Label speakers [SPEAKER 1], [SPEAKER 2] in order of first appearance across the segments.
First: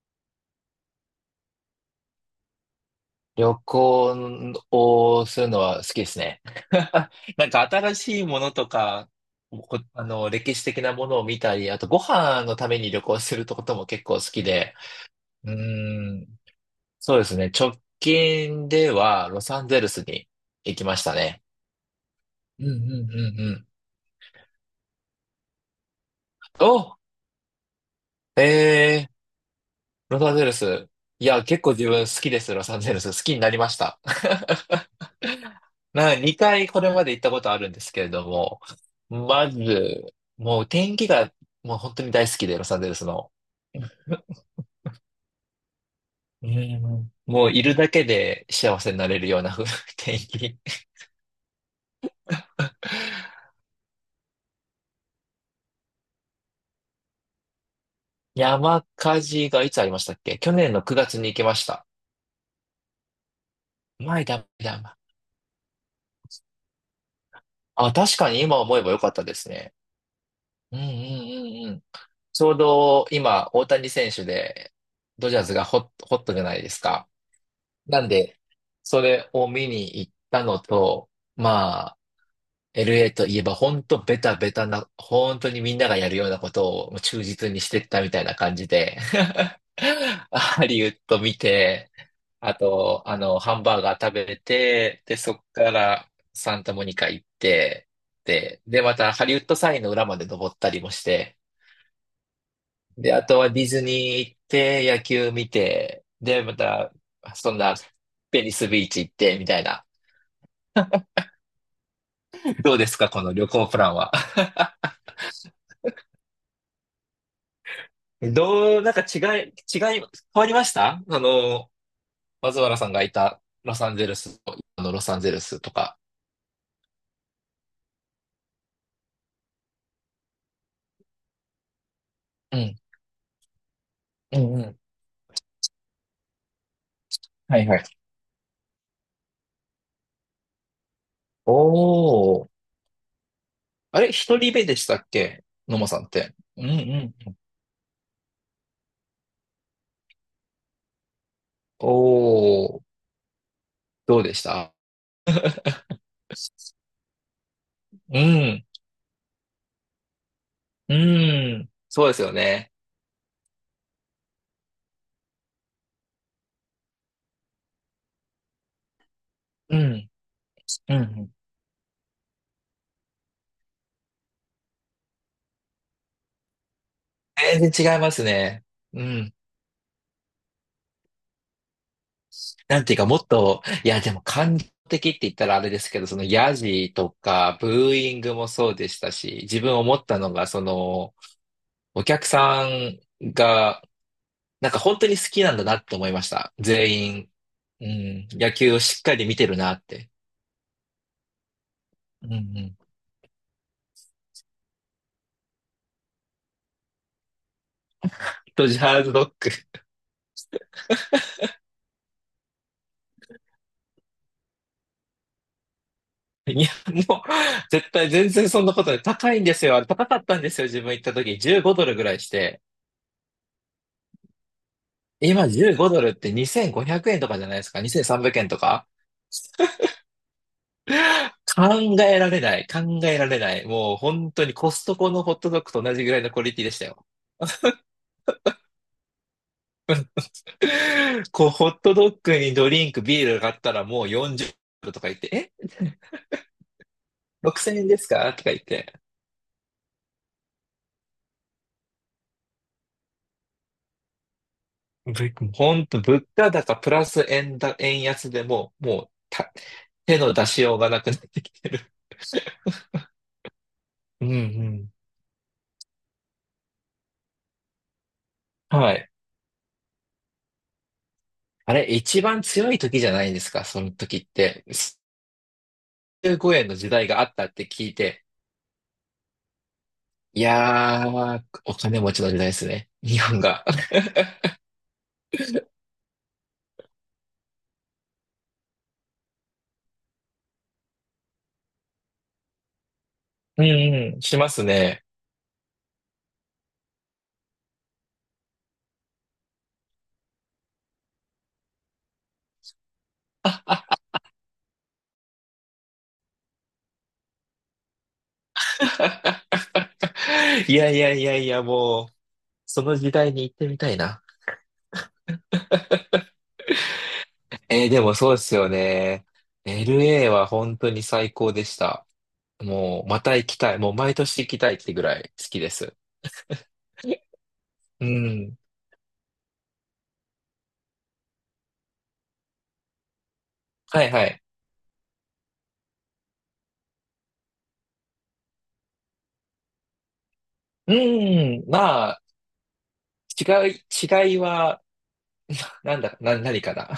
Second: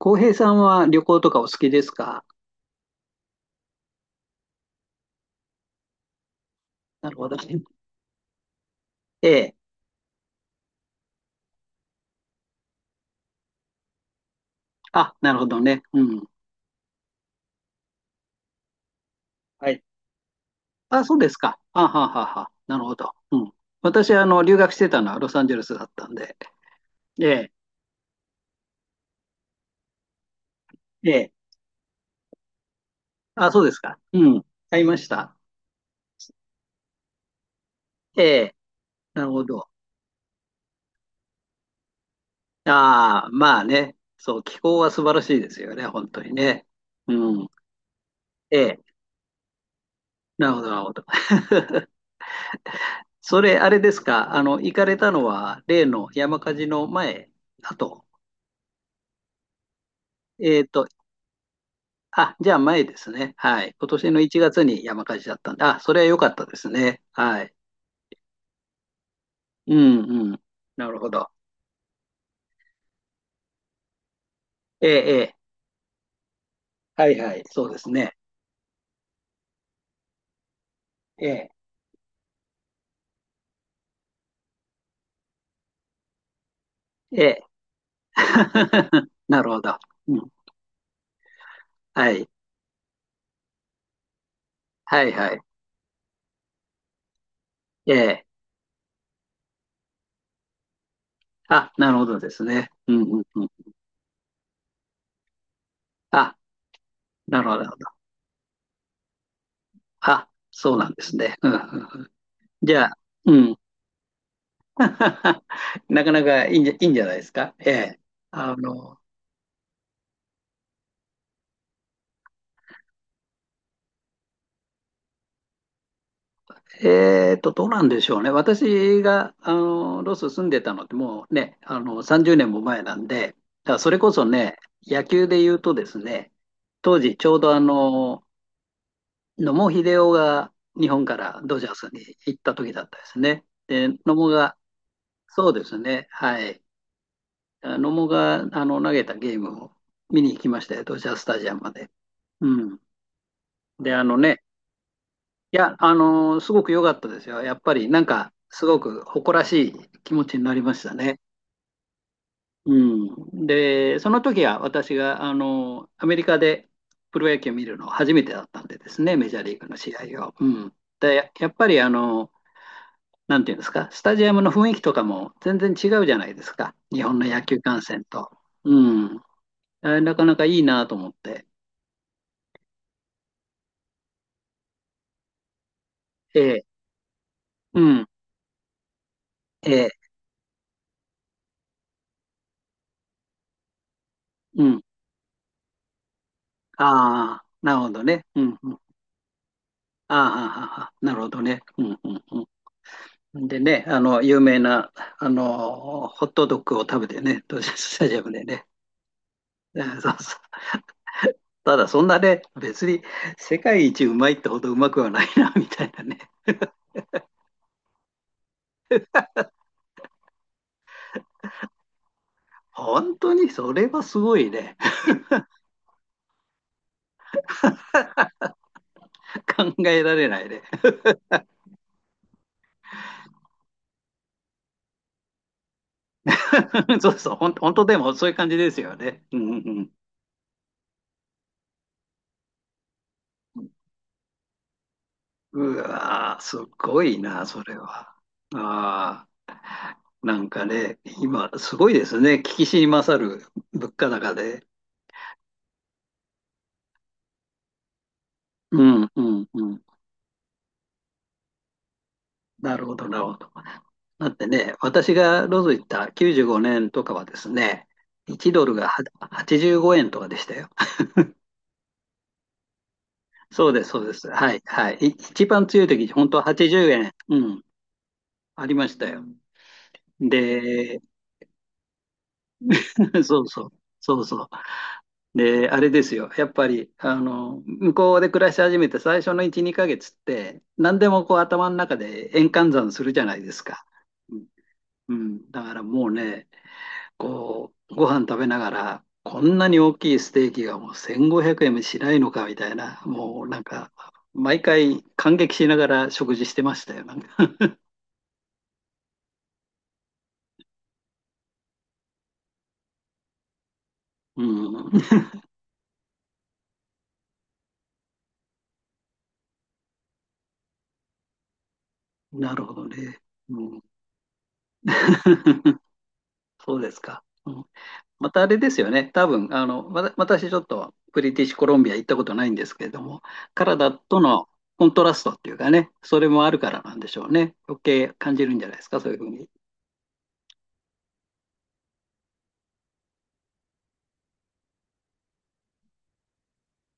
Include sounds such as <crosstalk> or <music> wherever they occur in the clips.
[SPEAKER 1] 浩平さんは旅行とかお好きですか？
[SPEAKER 2] 旅行をするのは好きですね。
[SPEAKER 1] な
[SPEAKER 2] <laughs>
[SPEAKER 1] るほど。
[SPEAKER 2] なんか新しいものとか、
[SPEAKER 1] ええ。
[SPEAKER 2] こあの、歴史的なものを見たり、あとご飯のために旅行することも結構好きで、
[SPEAKER 1] あ、なるほ
[SPEAKER 2] うー
[SPEAKER 1] どね。うん。
[SPEAKER 2] ん、そうですね。直近ではロサン
[SPEAKER 1] は
[SPEAKER 2] ゼ
[SPEAKER 1] い。
[SPEAKER 2] ルスに行きまし
[SPEAKER 1] あ、
[SPEAKER 2] た
[SPEAKER 1] そうです
[SPEAKER 2] ね。
[SPEAKER 1] か。あはははは。
[SPEAKER 2] うんう
[SPEAKER 1] なるほ
[SPEAKER 2] ん
[SPEAKER 1] ど。
[SPEAKER 2] う
[SPEAKER 1] う
[SPEAKER 2] んう
[SPEAKER 1] ん。
[SPEAKER 2] ん。
[SPEAKER 1] 私、留学してたのはロサンゼルスだったんで。
[SPEAKER 2] お、
[SPEAKER 1] ええ。
[SPEAKER 2] えー、ロサンゼルス。
[SPEAKER 1] え
[SPEAKER 2] い
[SPEAKER 1] え。
[SPEAKER 2] や、結構自分好きです、ロサンゼルス。好きにな
[SPEAKER 1] あ、
[SPEAKER 2] り
[SPEAKER 1] そう
[SPEAKER 2] ま
[SPEAKER 1] で
[SPEAKER 2] し
[SPEAKER 1] すか。
[SPEAKER 2] た。
[SPEAKER 1] うん。
[SPEAKER 2] <laughs>
[SPEAKER 1] 買いました。
[SPEAKER 2] 2回これまで行ったことあるんですけれ
[SPEAKER 1] え
[SPEAKER 2] ど
[SPEAKER 1] え。
[SPEAKER 2] も、
[SPEAKER 1] なるほ
[SPEAKER 2] ま
[SPEAKER 1] ど。
[SPEAKER 2] ず、もう天気がもう本当に大好きで、ロサンゼルス
[SPEAKER 1] ああ、
[SPEAKER 2] の。
[SPEAKER 1] まあね。そう、気候は素晴らしいですよね。本当に
[SPEAKER 2] う
[SPEAKER 1] ね。
[SPEAKER 2] ん、
[SPEAKER 1] う
[SPEAKER 2] も
[SPEAKER 1] ん。
[SPEAKER 2] ういるだけで
[SPEAKER 1] え
[SPEAKER 2] 幸
[SPEAKER 1] え。
[SPEAKER 2] せになれるような<laughs> 天
[SPEAKER 1] なる
[SPEAKER 2] 気。
[SPEAKER 1] ほど、なるほど。それ、あれですか。行かれたのは、例の山火事の前だと。
[SPEAKER 2] 山火事がいつありましたっけ？去
[SPEAKER 1] えっ
[SPEAKER 2] 年の
[SPEAKER 1] と、
[SPEAKER 2] 9月に行きました。
[SPEAKER 1] あ、じゃあ前ですね。はい。今年の
[SPEAKER 2] 前
[SPEAKER 1] 1
[SPEAKER 2] だ、
[SPEAKER 1] 月
[SPEAKER 2] 前
[SPEAKER 1] に
[SPEAKER 2] だ。
[SPEAKER 1] 山火事だったんで、あ、それは良かったですね。はい。
[SPEAKER 2] あ、確かに今思えばよかったですね。
[SPEAKER 1] うんうん。
[SPEAKER 2] うんうん
[SPEAKER 1] なるほど。
[SPEAKER 2] うんうん。ちょうど今、大谷選手で、
[SPEAKER 1] ええ、え
[SPEAKER 2] ド
[SPEAKER 1] え。
[SPEAKER 2] ジャーズがホットじゃないです
[SPEAKER 1] は
[SPEAKER 2] か。
[SPEAKER 1] いはい。そうです
[SPEAKER 2] なん
[SPEAKER 1] ね。
[SPEAKER 2] で、それを見に行ったのと、
[SPEAKER 1] ええ、
[SPEAKER 2] まあ、LA といえば本当ベタベタな、本当にみんながやるようなことを忠
[SPEAKER 1] ええ。
[SPEAKER 2] 実にしてったみたいな感じで、
[SPEAKER 1] <laughs> なるほ
[SPEAKER 2] <laughs>
[SPEAKER 1] ど。うん。
[SPEAKER 2] ハリウッド見て、
[SPEAKER 1] はい。
[SPEAKER 2] あと、ハンバーガー食べ
[SPEAKER 1] は
[SPEAKER 2] て、
[SPEAKER 1] い
[SPEAKER 2] で、
[SPEAKER 1] は
[SPEAKER 2] そ
[SPEAKER 1] い。
[SPEAKER 2] っからサンタモニカ行って、
[SPEAKER 1] ええ。
[SPEAKER 2] で、またハリウッドサインの裏まで登ったりもして、
[SPEAKER 1] あ、なるほどですね。うん
[SPEAKER 2] で、
[SPEAKER 1] うん
[SPEAKER 2] あと
[SPEAKER 1] うん。
[SPEAKER 2] はディズニー行って、野球見て、
[SPEAKER 1] あ、
[SPEAKER 2] で、また、
[SPEAKER 1] なる
[SPEAKER 2] そ
[SPEAKER 1] ほど。
[SPEAKER 2] ん
[SPEAKER 1] なる
[SPEAKER 2] な、
[SPEAKER 1] ほど。
[SPEAKER 2] ベニスビーチ行って、みたいな。
[SPEAKER 1] あ、そうなんですね。うんうんうん。
[SPEAKER 2] <laughs> ど
[SPEAKER 1] じ
[SPEAKER 2] う
[SPEAKER 1] ゃ
[SPEAKER 2] です
[SPEAKER 1] あ、
[SPEAKER 2] か、この
[SPEAKER 1] う
[SPEAKER 2] 旅
[SPEAKER 1] ん。
[SPEAKER 2] 行プランは？
[SPEAKER 1] <laughs> なかなかいいんじゃ、いいんじゃないですか。ええ。
[SPEAKER 2] <laughs>
[SPEAKER 1] あ
[SPEAKER 2] どう、なん
[SPEAKER 1] の、
[SPEAKER 2] か違い、違い、変わりました松原さんがいたロサンゼルスと、あのロサンゼルスとか。
[SPEAKER 1] どうなんでしょうね。私が、ロス住んでたのってもうね、30年
[SPEAKER 2] う
[SPEAKER 1] も
[SPEAKER 2] ん、
[SPEAKER 1] 前なんで、だからそれこそ
[SPEAKER 2] うん、
[SPEAKER 1] ね、
[SPEAKER 2] うん。
[SPEAKER 1] 野球で言うとですね、当時ちょうど
[SPEAKER 2] はいはい。
[SPEAKER 1] 野茂英雄が日本からドジャースに行っ
[SPEAKER 2] お
[SPEAKER 1] た
[SPEAKER 2] ー。
[SPEAKER 1] 時だったですね。で、
[SPEAKER 2] あれ、
[SPEAKER 1] 野茂
[SPEAKER 2] 一人
[SPEAKER 1] が、
[SPEAKER 2] 目でしたっけ？
[SPEAKER 1] そうです
[SPEAKER 2] 野間さん
[SPEAKER 1] ね、
[SPEAKER 2] って。
[SPEAKER 1] は
[SPEAKER 2] う
[SPEAKER 1] い。
[SPEAKER 2] んうん。
[SPEAKER 1] あ、野茂が、投げたゲームを見に行きましたよ、ドジャースタジアムまで。う
[SPEAKER 2] お
[SPEAKER 1] ん。
[SPEAKER 2] ー。
[SPEAKER 1] で、あの
[SPEAKER 2] どうで
[SPEAKER 1] ね、
[SPEAKER 2] した？
[SPEAKER 1] いや、すごく良かったですよ。やっぱりなん
[SPEAKER 2] う
[SPEAKER 1] か、
[SPEAKER 2] ん、
[SPEAKER 1] すごく誇らしい気持ちになりました
[SPEAKER 2] う
[SPEAKER 1] ね。
[SPEAKER 2] ん。そうですよね。
[SPEAKER 1] うん。で、その時は私が、アメリカでプロ野球を見るの初めてだったんでですね、メジャーリーグの試合を。うん。
[SPEAKER 2] うん。う
[SPEAKER 1] で、
[SPEAKER 2] ん、
[SPEAKER 1] やっぱり、なんていうんですか、スタジアムの雰囲気とかも全然違うじゃないですか。日本の野球
[SPEAKER 2] 全
[SPEAKER 1] 観
[SPEAKER 2] 然違い
[SPEAKER 1] 戦
[SPEAKER 2] ます
[SPEAKER 1] と。
[SPEAKER 2] ね。
[SPEAKER 1] う
[SPEAKER 2] う
[SPEAKER 1] ん。
[SPEAKER 2] ん。
[SPEAKER 1] あ、なかなかいいなと思って。
[SPEAKER 2] なんていうか、もっと、いや、でも感情的って言ったらあれですけど、その
[SPEAKER 1] え
[SPEAKER 2] ヤ
[SPEAKER 1] え。
[SPEAKER 2] ジとか、ブ
[SPEAKER 1] う
[SPEAKER 2] ー
[SPEAKER 1] ん。
[SPEAKER 2] イングもそうでしたし、自
[SPEAKER 1] え
[SPEAKER 2] 分思っ
[SPEAKER 1] え。
[SPEAKER 2] たのが、お客さんが、
[SPEAKER 1] う
[SPEAKER 2] なんか
[SPEAKER 1] ん。
[SPEAKER 2] 本当に好きなんだなって思いました。
[SPEAKER 1] あ
[SPEAKER 2] 全員、
[SPEAKER 1] あ、なる
[SPEAKER 2] う
[SPEAKER 1] ほどね。
[SPEAKER 2] ん、
[SPEAKER 1] う
[SPEAKER 2] 野
[SPEAKER 1] ん。う
[SPEAKER 2] 球を
[SPEAKER 1] ん。
[SPEAKER 2] しっかり見てるなって。
[SPEAKER 1] ああ、ああああ、なるほどね。うんう
[SPEAKER 2] うん
[SPEAKER 1] ん
[SPEAKER 2] うん。
[SPEAKER 1] うん。でね、有名な、ホットドッグを食べてね、ドジャーススタジアムでね。
[SPEAKER 2] ドジャーズドッグ。
[SPEAKER 1] うん、そうそう。ただ、そんなね、別に世界一うまいってほどうまくはないな、<laughs> みたいなね。
[SPEAKER 2] <laughs> いや、もう、絶対全然そんなことない。高いんですよ。あれ高かったんですよ。自分行った時、15ドルぐらいして。
[SPEAKER 1] 本当に、それはすごいね。
[SPEAKER 2] 今15ドルって2500円とかじゃないですか？ 2300 円とか。
[SPEAKER 1] <laughs> 考えられないね。
[SPEAKER 2] 考えられない。考えられない。もう本当にコストコのホットドッグと同じぐらいのクオリティでした
[SPEAKER 1] <laughs>
[SPEAKER 2] よ。
[SPEAKER 1] そうそう、本当でもそういう感じですよね。うんうん
[SPEAKER 2] <laughs> こう、ホットドッグにドリンク、ビールがあっ
[SPEAKER 1] うん。
[SPEAKER 2] たらもう40ドルとか言って、え？
[SPEAKER 1] うわー、すごいな、それ
[SPEAKER 2] 6000 円です
[SPEAKER 1] は。
[SPEAKER 2] かとか言って。
[SPEAKER 1] ああ。なんかね、今、すごいですね。聞きしに勝る物価高で。
[SPEAKER 2] 本当、物価高プラス円安でも
[SPEAKER 1] う
[SPEAKER 2] う、も
[SPEAKER 1] ん、
[SPEAKER 2] う
[SPEAKER 1] うん、
[SPEAKER 2] た、
[SPEAKER 1] うん。
[SPEAKER 2] 手の出しようがなくなってきてる。
[SPEAKER 1] なるほど、なるほど。
[SPEAKER 2] う
[SPEAKER 1] だ
[SPEAKER 2] んう
[SPEAKER 1] ってね、
[SPEAKER 2] ん。
[SPEAKER 1] 私がロス行った95年とかはですね、1ドルが
[SPEAKER 2] は
[SPEAKER 1] は
[SPEAKER 2] い。
[SPEAKER 1] 85円とかでしたよ。<laughs>
[SPEAKER 2] あれ、一番強い時じゃないですか、
[SPEAKER 1] そう
[SPEAKER 2] そ
[SPEAKER 1] です、
[SPEAKER 2] の
[SPEAKER 1] そうで
[SPEAKER 2] 時っ
[SPEAKER 1] す。はい、
[SPEAKER 2] て。
[SPEAKER 1] はい。一番強い時、本
[SPEAKER 2] 15
[SPEAKER 1] 当は
[SPEAKER 2] 円の
[SPEAKER 1] 80
[SPEAKER 2] 時代
[SPEAKER 1] 円、
[SPEAKER 2] があっ
[SPEAKER 1] う
[SPEAKER 2] たっ
[SPEAKER 1] ん、
[SPEAKER 2] て聞いて、
[SPEAKER 1] ありましたよ。
[SPEAKER 2] い
[SPEAKER 1] で、
[SPEAKER 2] やー、お金持ちの時代ですね。<laughs> 日
[SPEAKER 1] <laughs>
[SPEAKER 2] 本
[SPEAKER 1] そう
[SPEAKER 2] が。
[SPEAKER 1] そう、
[SPEAKER 2] <laughs>
[SPEAKER 1] そうそう。で、あれですよ。やっぱり、向こうで暮らし始めて最初の1、2ヶ月って、何でもこう頭の中で円換算するじゃないです
[SPEAKER 2] うん
[SPEAKER 1] か。
[SPEAKER 2] うん、
[SPEAKER 1] う
[SPEAKER 2] し
[SPEAKER 1] ん
[SPEAKER 2] ますね。
[SPEAKER 1] うん。だからもうね、こう、ご飯食べながら、こんなに大きいステーキがもう1500円もしないのかみたいな、もうなんか、毎回感激しながら食事してましたよ。なんか。 <laughs>
[SPEAKER 2] <laughs> いやいやいやいや、もう、その時代に行ってみたいな。
[SPEAKER 1] うん。
[SPEAKER 2] でもそうですよね。LA は本当に最高でした。
[SPEAKER 1] <laughs> なるほど
[SPEAKER 2] もう、
[SPEAKER 1] ね。
[SPEAKER 2] また行きた
[SPEAKER 1] う
[SPEAKER 2] い。
[SPEAKER 1] ん。
[SPEAKER 2] もう毎年行きたいってぐらい好きで
[SPEAKER 1] <laughs>
[SPEAKER 2] す。
[SPEAKER 1] そうですか。うん。
[SPEAKER 2] う
[SPEAKER 1] またあ
[SPEAKER 2] ん。
[SPEAKER 1] れですよね。多分、私ちょっとブリティッシュコロンビア行ったことないんですけれども、カナダ
[SPEAKER 2] はい
[SPEAKER 1] と
[SPEAKER 2] はい。
[SPEAKER 1] のコントラストっていうかね、それもあるからなんでしょうね。余計感じるんじゃないですか、そういうふうに。
[SPEAKER 2] うん。まあ、違いはなんだ、な、何かな。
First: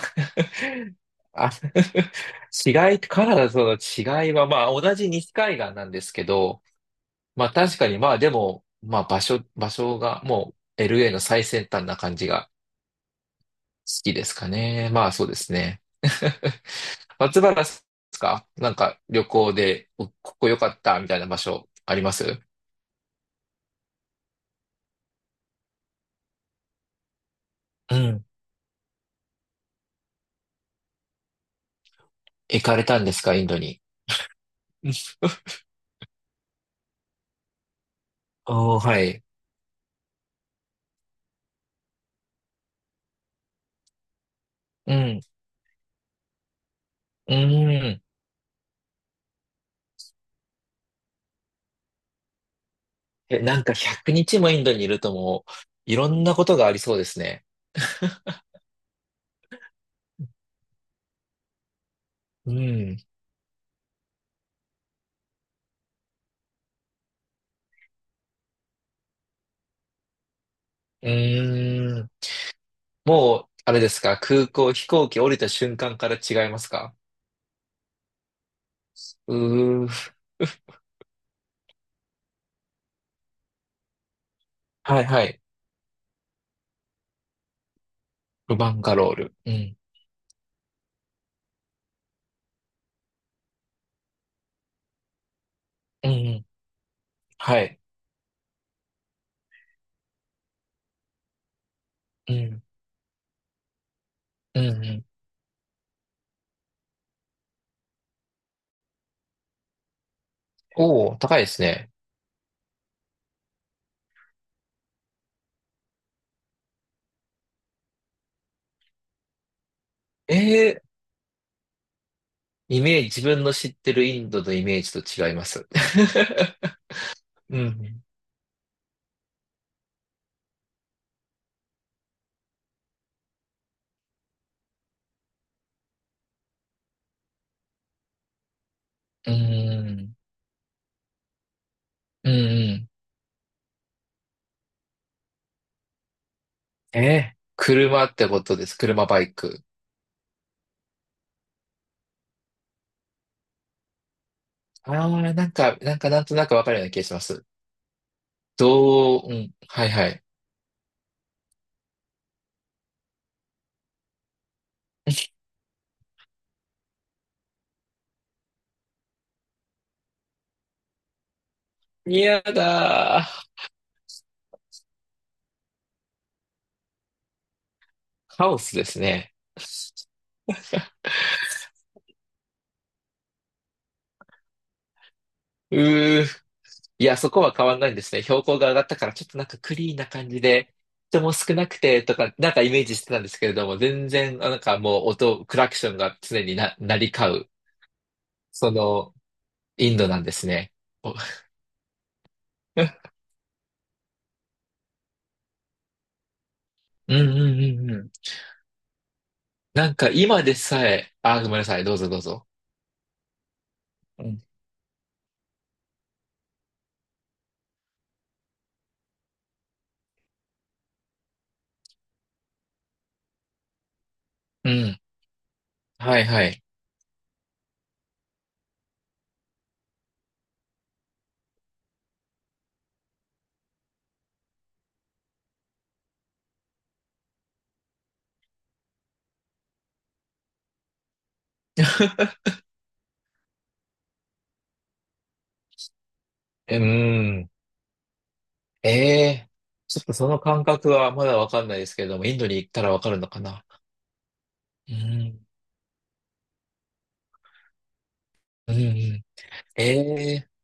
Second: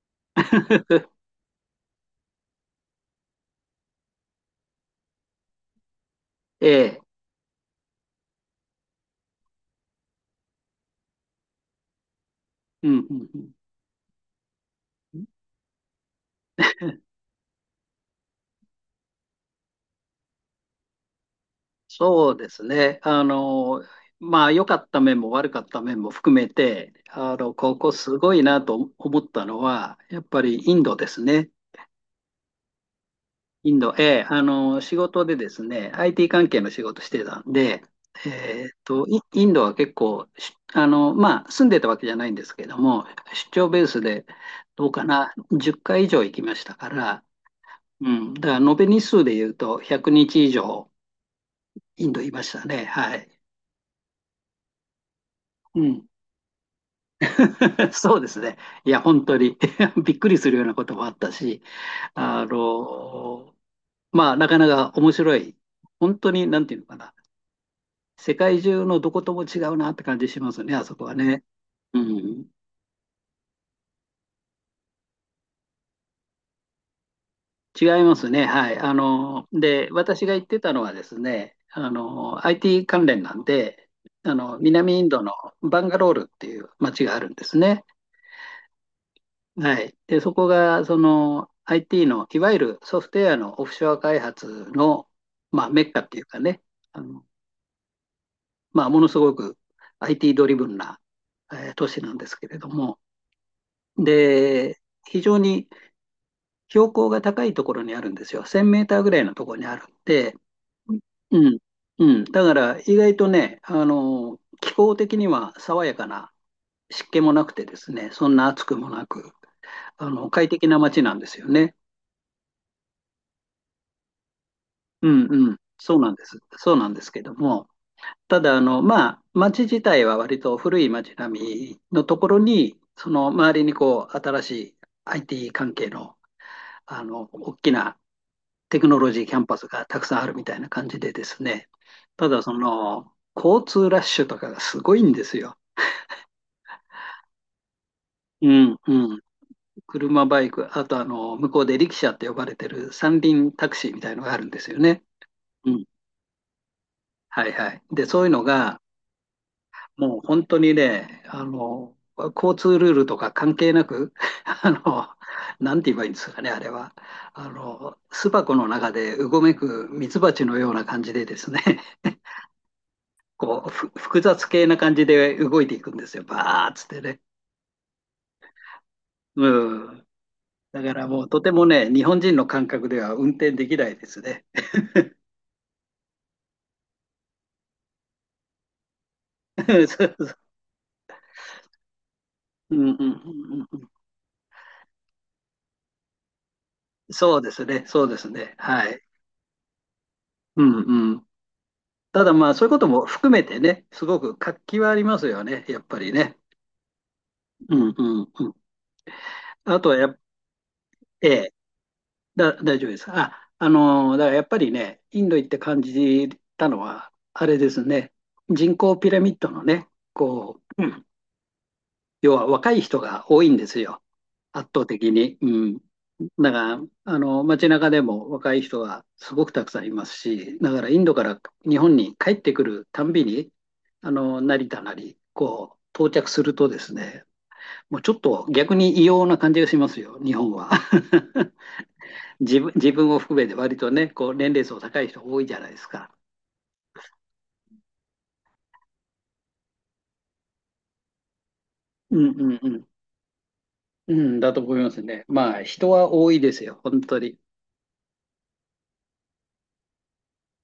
[SPEAKER 2] <laughs>
[SPEAKER 1] <laughs>
[SPEAKER 2] あ、<laughs> 違い、カナダとの違いは、まあ、同じ西海岸なんですけど、
[SPEAKER 1] ええ。
[SPEAKER 2] まあ、確かに、まあ、でも、まあ、場所が、もう、LA の最先端な感じが
[SPEAKER 1] うんうんう
[SPEAKER 2] 好きですかね。まあ、そうで
[SPEAKER 1] ん。
[SPEAKER 2] すね。<laughs> 松原さんですか？なんか、旅行で、ここ良かった、みたいな場所、ありま
[SPEAKER 1] そう
[SPEAKER 2] す？
[SPEAKER 1] ですね。まあ、良かった面も悪かった面も含めて、ここ
[SPEAKER 2] う
[SPEAKER 1] す
[SPEAKER 2] ん。
[SPEAKER 1] ごいなと思ったのは、やっぱりインドですね。
[SPEAKER 2] 行かれたんですか？インド
[SPEAKER 1] イン
[SPEAKER 2] に。
[SPEAKER 1] ド、ええ、仕
[SPEAKER 2] <laughs>
[SPEAKER 1] 事でですね、IT 関係の仕事してたんで、
[SPEAKER 2] おー、はい。
[SPEAKER 1] インドは結構、しあの、まあ、住んでたわけじゃないんですけども、出張ベースで、どう
[SPEAKER 2] う
[SPEAKER 1] か
[SPEAKER 2] ん。
[SPEAKER 1] な、10回以上行きましたから、
[SPEAKER 2] うん。
[SPEAKER 1] うん、だから延べ日数で言うと、100日以上、インドいましたね、はい。
[SPEAKER 2] え、なんか100日もインドにいるともう、
[SPEAKER 1] う
[SPEAKER 2] い
[SPEAKER 1] ん。
[SPEAKER 2] ろんなことがありそうですね。
[SPEAKER 1] <laughs> そうですね。いや、本当に <laughs> びっくりするようなこともあったし、あ
[SPEAKER 2] うん。
[SPEAKER 1] の、まあ、なかなか面白い、本当に、なんていうのかな、世界中のどことも違うなって感じしますね、あそこ
[SPEAKER 2] う
[SPEAKER 1] はね。
[SPEAKER 2] ー
[SPEAKER 1] う
[SPEAKER 2] ん。
[SPEAKER 1] ん、
[SPEAKER 2] もう、あれですか、空港、飛行機降りた瞬間から違いますか？
[SPEAKER 1] 違いますね。はい。
[SPEAKER 2] う
[SPEAKER 1] で、
[SPEAKER 2] ー。
[SPEAKER 1] 私が言ってたのはですね、IT 関連なんで、南
[SPEAKER 2] は
[SPEAKER 1] イ
[SPEAKER 2] い
[SPEAKER 1] ンド
[SPEAKER 2] は
[SPEAKER 1] の
[SPEAKER 2] い。
[SPEAKER 1] バンガロールっていう街があるんですね。
[SPEAKER 2] バンガロール。うん。
[SPEAKER 1] はい。で、そこが、その、IT の、いわゆるソフトウェアのオフショア開発の、まあ、メッカっ
[SPEAKER 2] うんう
[SPEAKER 1] ていうか
[SPEAKER 2] ん。
[SPEAKER 1] ね、あの、
[SPEAKER 2] はい。
[SPEAKER 1] まあ、ものすごく IT ドリブンな、都市なんで
[SPEAKER 2] う
[SPEAKER 1] すけれ
[SPEAKER 2] ん。
[SPEAKER 1] ども、
[SPEAKER 2] うん
[SPEAKER 1] で、
[SPEAKER 2] うん。
[SPEAKER 1] 非常に標高が高いところにあるんですよ。1000メーターぐらいのところにあるんで、
[SPEAKER 2] おー、高いで
[SPEAKER 1] うん、
[SPEAKER 2] すね。
[SPEAKER 1] うん。だから意外とね、気候的には爽やかな湿気もなくてですね、そんな暑くもなく、
[SPEAKER 2] え
[SPEAKER 1] 快適な
[SPEAKER 2] ー、
[SPEAKER 1] 街なんですよね。
[SPEAKER 2] イメージ、自分の知ってるインドのイメージ
[SPEAKER 1] う
[SPEAKER 2] と違いま
[SPEAKER 1] んうん。
[SPEAKER 2] す。
[SPEAKER 1] そうなんです。そうなんですけど
[SPEAKER 2] <laughs> う
[SPEAKER 1] も、
[SPEAKER 2] ん。
[SPEAKER 1] ただ、まあ、街自体は割と古い街並みのところに、その周りにこう、新しい IT 関係の、大きなテクノロジー
[SPEAKER 2] う
[SPEAKER 1] キャンパスがたく
[SPEAKER 2] ん。
[SPEAKER 1] さんあるみたいな感じでですね、た
[SPEAKER 2] うん
[SPEAKER 1] だそ
[SPEAKER 2] うん。
[SPEAKER 1] の、交通ラッシュとかがすごいんですよ。
[SPEAKER 2] 車ってこ
[SPEAKER 1] う
[SPEAKER 2] とです。
[SPEAKER 1] ん
[SPEAKER 2] 車
[SPEAKER 1] うん。
[SPEAKER 2] バイク。
[SPEAKER 1] 車、バイク、あと、向こうでリキシャって呼ばれてる三輪タクシーみたいのがあるんですよ
[SPEAKER 2] あ
[SPEAKER 1] ね。
[SPEAKER 2] あ、なん
[SPEAKER 1] う
[SPEAKER 2] か、
[SPEAKER 1] ん。
[SPEAKER 2] なんかなんとなくわかるような気がします。
[SPEAKER 1] はいはい。で、そういうのが、
[SPEAKER 2] どう、うん、はいは
[SPEAKER 1] もう
[SPEAKER 2] い。
[SPEAKER 1] 本当にね、交通ルールとか関係なく、<laughs> あの、なんて言えばいいんですかね、あれは。巣箱の中でうごめくミツバチのような感じでですね、
[SPEAKER 2] 嫌だ
[SPEAKER 1] こう、複雑系な感じで動いていくんですよ。バーっつってね。
[SPEAKER 2] ー。カオスですね。
[SPEAKER 1] うん。だからもうとてもね、日本人の感覚では運転できないですね。
[SPEAKER 2] うー。いや、そこは変わんないんですね。標高が上がったから、ちょっとなんか
[SPEAKER 1] <laughs>
[SPEAKER 2] ク
[SPEAKER 1] そ
[SPEAKER 2] リーンな
[SPEAKER 1] うそ
[SPEAKER 2] 感
[SPEAKER 1] う。
[SPEAKER 2] じで、人も少なくてとか、なんかイ
[SPEAKER 1] う
[SPEAKER 2] メー
[SPEAKER 1] んうん
[SPEAKER 2] ジしてたんですけれ
[SPEAKER 1] う
[SPEAKER 2] ど
[SPEAKER 1] んう
[SPEAKER 2] も、
[SPEAKER 1] ん。
[SPEAKER 2] 全然、あ、なんかもう音、クラクションが常に鳴り
[SPEAKER 1] そ
[SPEAKER 2] 交
[SPEAKER 1] うで
[SPEAKER 2] う、
[SPEAKER 1] すね、そうですね。
[SPEAKER 2] そ
[SPEAKER 1] はい。
[SPEAKER 2] の、インドなんです
[SPEAKER 1] う
[SPEAKER 2] ね。
[SPEAKER 1] ん
[SPEAKER 2] <laughs>
[SPEAKER 1] う
[SPEAKER 2] う
[SPEAKER 1] ん。ただまあ、そういうこと
[SPEAKER 2] ん
[SPEAKER 1] も含めてね、すごく活気はありますよね、やっぱりね。
[SPEAKER 2] うんう
[SPEAKER 1] う
[SPEAKER 2] ん
[SPEAKER 1] ん
[SPEAKER 2] う
[SPEAKER 1] う
[SPEAKER 2] ん。
[SPEAKER 1] んうん。あと
[SPEAKER 2] なん
[SPEAKER 1] はや
[SPEAKER 2] か
[SPEAKER 1] っ、
[SPEAKER 2] 今でさえ、
[SPEAKER 1] え
[SPEAKER 2] あー、ご
[SPEAKER 1] え、
[SPEAKER 2] めんなさい。どうぞどうぞ。
[SPEAKER 1] 大丈夫です。あ、
[SPEAKER 2] う
[SPEAKER 1] だからや
[SPEAKER 2] ん。
[SPEAKER 1] っぱりね、インド行って感じたのは、あれですね、人口ピラミッドのね、こう、要は若い人が多いんですよ、圧
[SPEAKER 2] う
[SPEAKER 1] 倒
[SPEAKER 2] ん。
[SPEAKER 1] 的に。うん、
[SPEAKER 2] はいは
[SPEAKER 1] だ
[SPEAKER 2] い。
[SPEAKER 1] から、街中でも若い人がすごくたくさんいますし、だからインドから日本に帰ってくるたんびに、成田なり、こう、到着するとですね、もうちょっと逆に異様な感じがしますよ、日本は。<laughs>
[SPEAKER 2] <laughs>
[SPEAKER 1] 自分を含めて割とね、こう、年齢層高い人多いじゃないですか。
[SPEAKER 2] うーん。ええーちょっとその感覚はまだわかんないですけれ
[SPEAKER 1] う
[SPEAKER 2] ど
[SPEAKER 1] ん
[SPEAKER 2] も、イン
[SPEAKER 1] う
[SPEAKER 2] ドに
[SPEAKER 1] ん
[SPEAKER 2] 行
[SPEAKER 1] う
[SPEAKER 2] った
[SPEAKER 1] ん。
[SPEAKER 2] らわかるのかな。
[SPEAKER 1] うん、だと思いま
[SPEAKER 2] う
[SPEAKER 1] すね。
[SPEAKER 2] ん、
[SPEAKER 1] まあ、人は多いですよ、本当に。
[SPEAKER 2] うん、うん。ええー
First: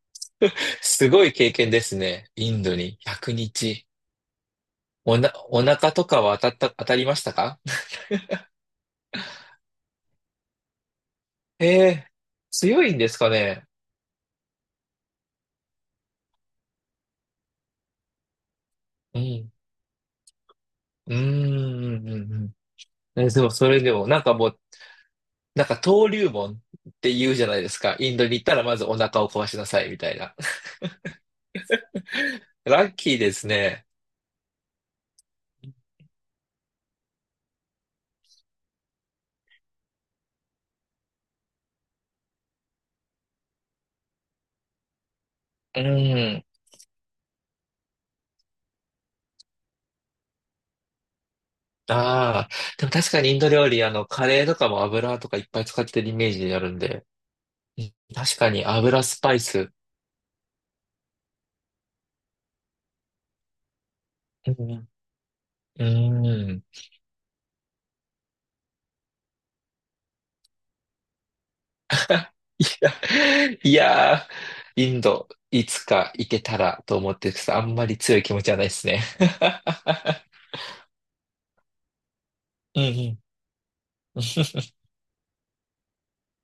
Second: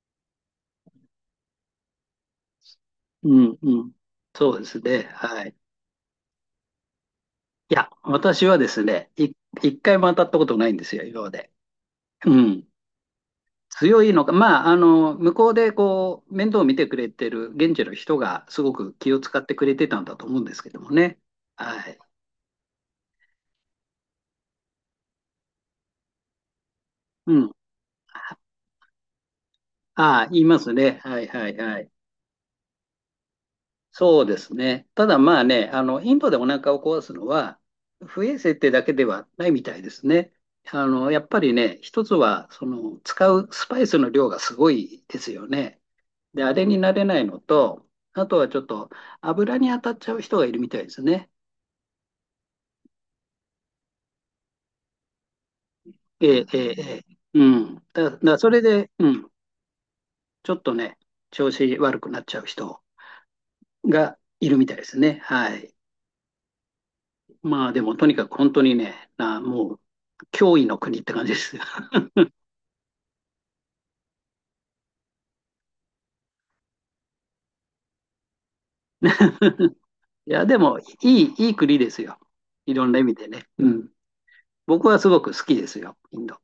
[SPEAKER 2] すごい経験ですね。インドに100
[SPEAKER 1] うんう
[SPEAKER 2] 日。
[SPEAKER 1] ん。そうですね。はい。
[SPEAKER 2] お腹とかは当たった、当たりましたか？
[SPEAKER 1] いや、私はですね、一回も当たったことないんですよ、今まで。
[SPEAKER 2] ええー
[SPEAKER 1] うん。
[SPEAKER 2] 強いんですかね。
[SPEAKER 1] 強いのか、まあ、向こうでこう、面倒を見てくれてる現地の人がすごく気
[SPEAKER 2] う
[SPEAKER 1] を使っ
[SPEAKER 2] ん。
[SPEAKER 1] てくれてたんだと思うんですけども
[SPEAKER 2] うー
[SPEAKER 1] ね。
[SPEAKER 2] ん、
[SPEAKER 1] はい。
[SPEAKER 2] うん、うんうん。でも、それでも、なんかもう、なんか登竜門って言
[SPEAKER 1] う
[SPEAKER 2] うじゃ
[SPEAKER 1] ん。
[SPEAKER 2] ないですか。インドに行ったらまずお腹を壊しなさい、みたい
[SPEAKER 1] ああ、
[SPEAKER 2] な。
[SPEAKER 1] 言いますね。はいはいはい。
[SPEAKER 2] <laughs> ラッキーですね。
[SPEAKER 1] そうですね。ただまあね、インドでお腹を壊すのは、不衛生ってだけではないみたいですね。やっぱりね、一つは、その、使うスパイスの量がすごいですよね。
[SPEAKER 2] う
[SPEAKER 1] で、
[SPEAKER 2] ん。
[SPEAKER 1] あれになれないのと、あとはちょっと油に当たっちゃう人がいるみたいですね。
[SPEAKER 2] ああ、でも確かにインド料理、あの、カレーとかも油とかいっぱい使ってるイメー
[SPEAKER 1] ええ、
[SPEAKER 2] ジ
[SPEAKER 1] え
[SPEAKER 2] ある
[SPEAKER 1] え、
[SPEAKER 2] ん
[SPEAKER 1] ええ、
[SPEAKER 2] で、
[SPEAKER 1] うん。
[SPEAKER 2] うん、確
[SPEAKER 1] そ
[SPEAKER 2] か
[SPEAKER 1] れ
[SPEAKER 2] に
[SPEAKER 1] で、
[SPEAKER 2] 油
[SPEAKER 1] う
[SPEAKER 2] ス
[SPEAKER 1] ん、
[SPEAKER 2] パイス。
[SPEAKER 1] ちょっとね、調子悪くなっちゃう人がい
[SPEAKER 2] う
[SPEAKER 1] るみたいで
[SPEAKER 2] ん。
[SPEAKER 1] すね。はい。
[SPEAKER 2] うん。うん
[SPEAKER 1] まあでも、とにかく本当にね、もう、脅威の国って感じですよね。
[SPEAKER 2] <laughs> いやー、インド、いつか行けたらと思ってるんですけど、あんまり強い気持ちはないですね。
[SPEAKER 1] <laughs> い
[SPEAKER 2] <laughs>
[SPEAKER 1] や、でも、いい国ですよ。い
[SPEAKER 2] うん
[SPEAKER 1] ろ
[SPEAKER 2] う
[SPEAKER 1] んな意味
[SPEAKER 2] ん。
[SPEAKER 1] でね。うん。
[SPEAKER 2] <laughs>
[SPEAKER 1] 僕はすごく好きですよ、インド。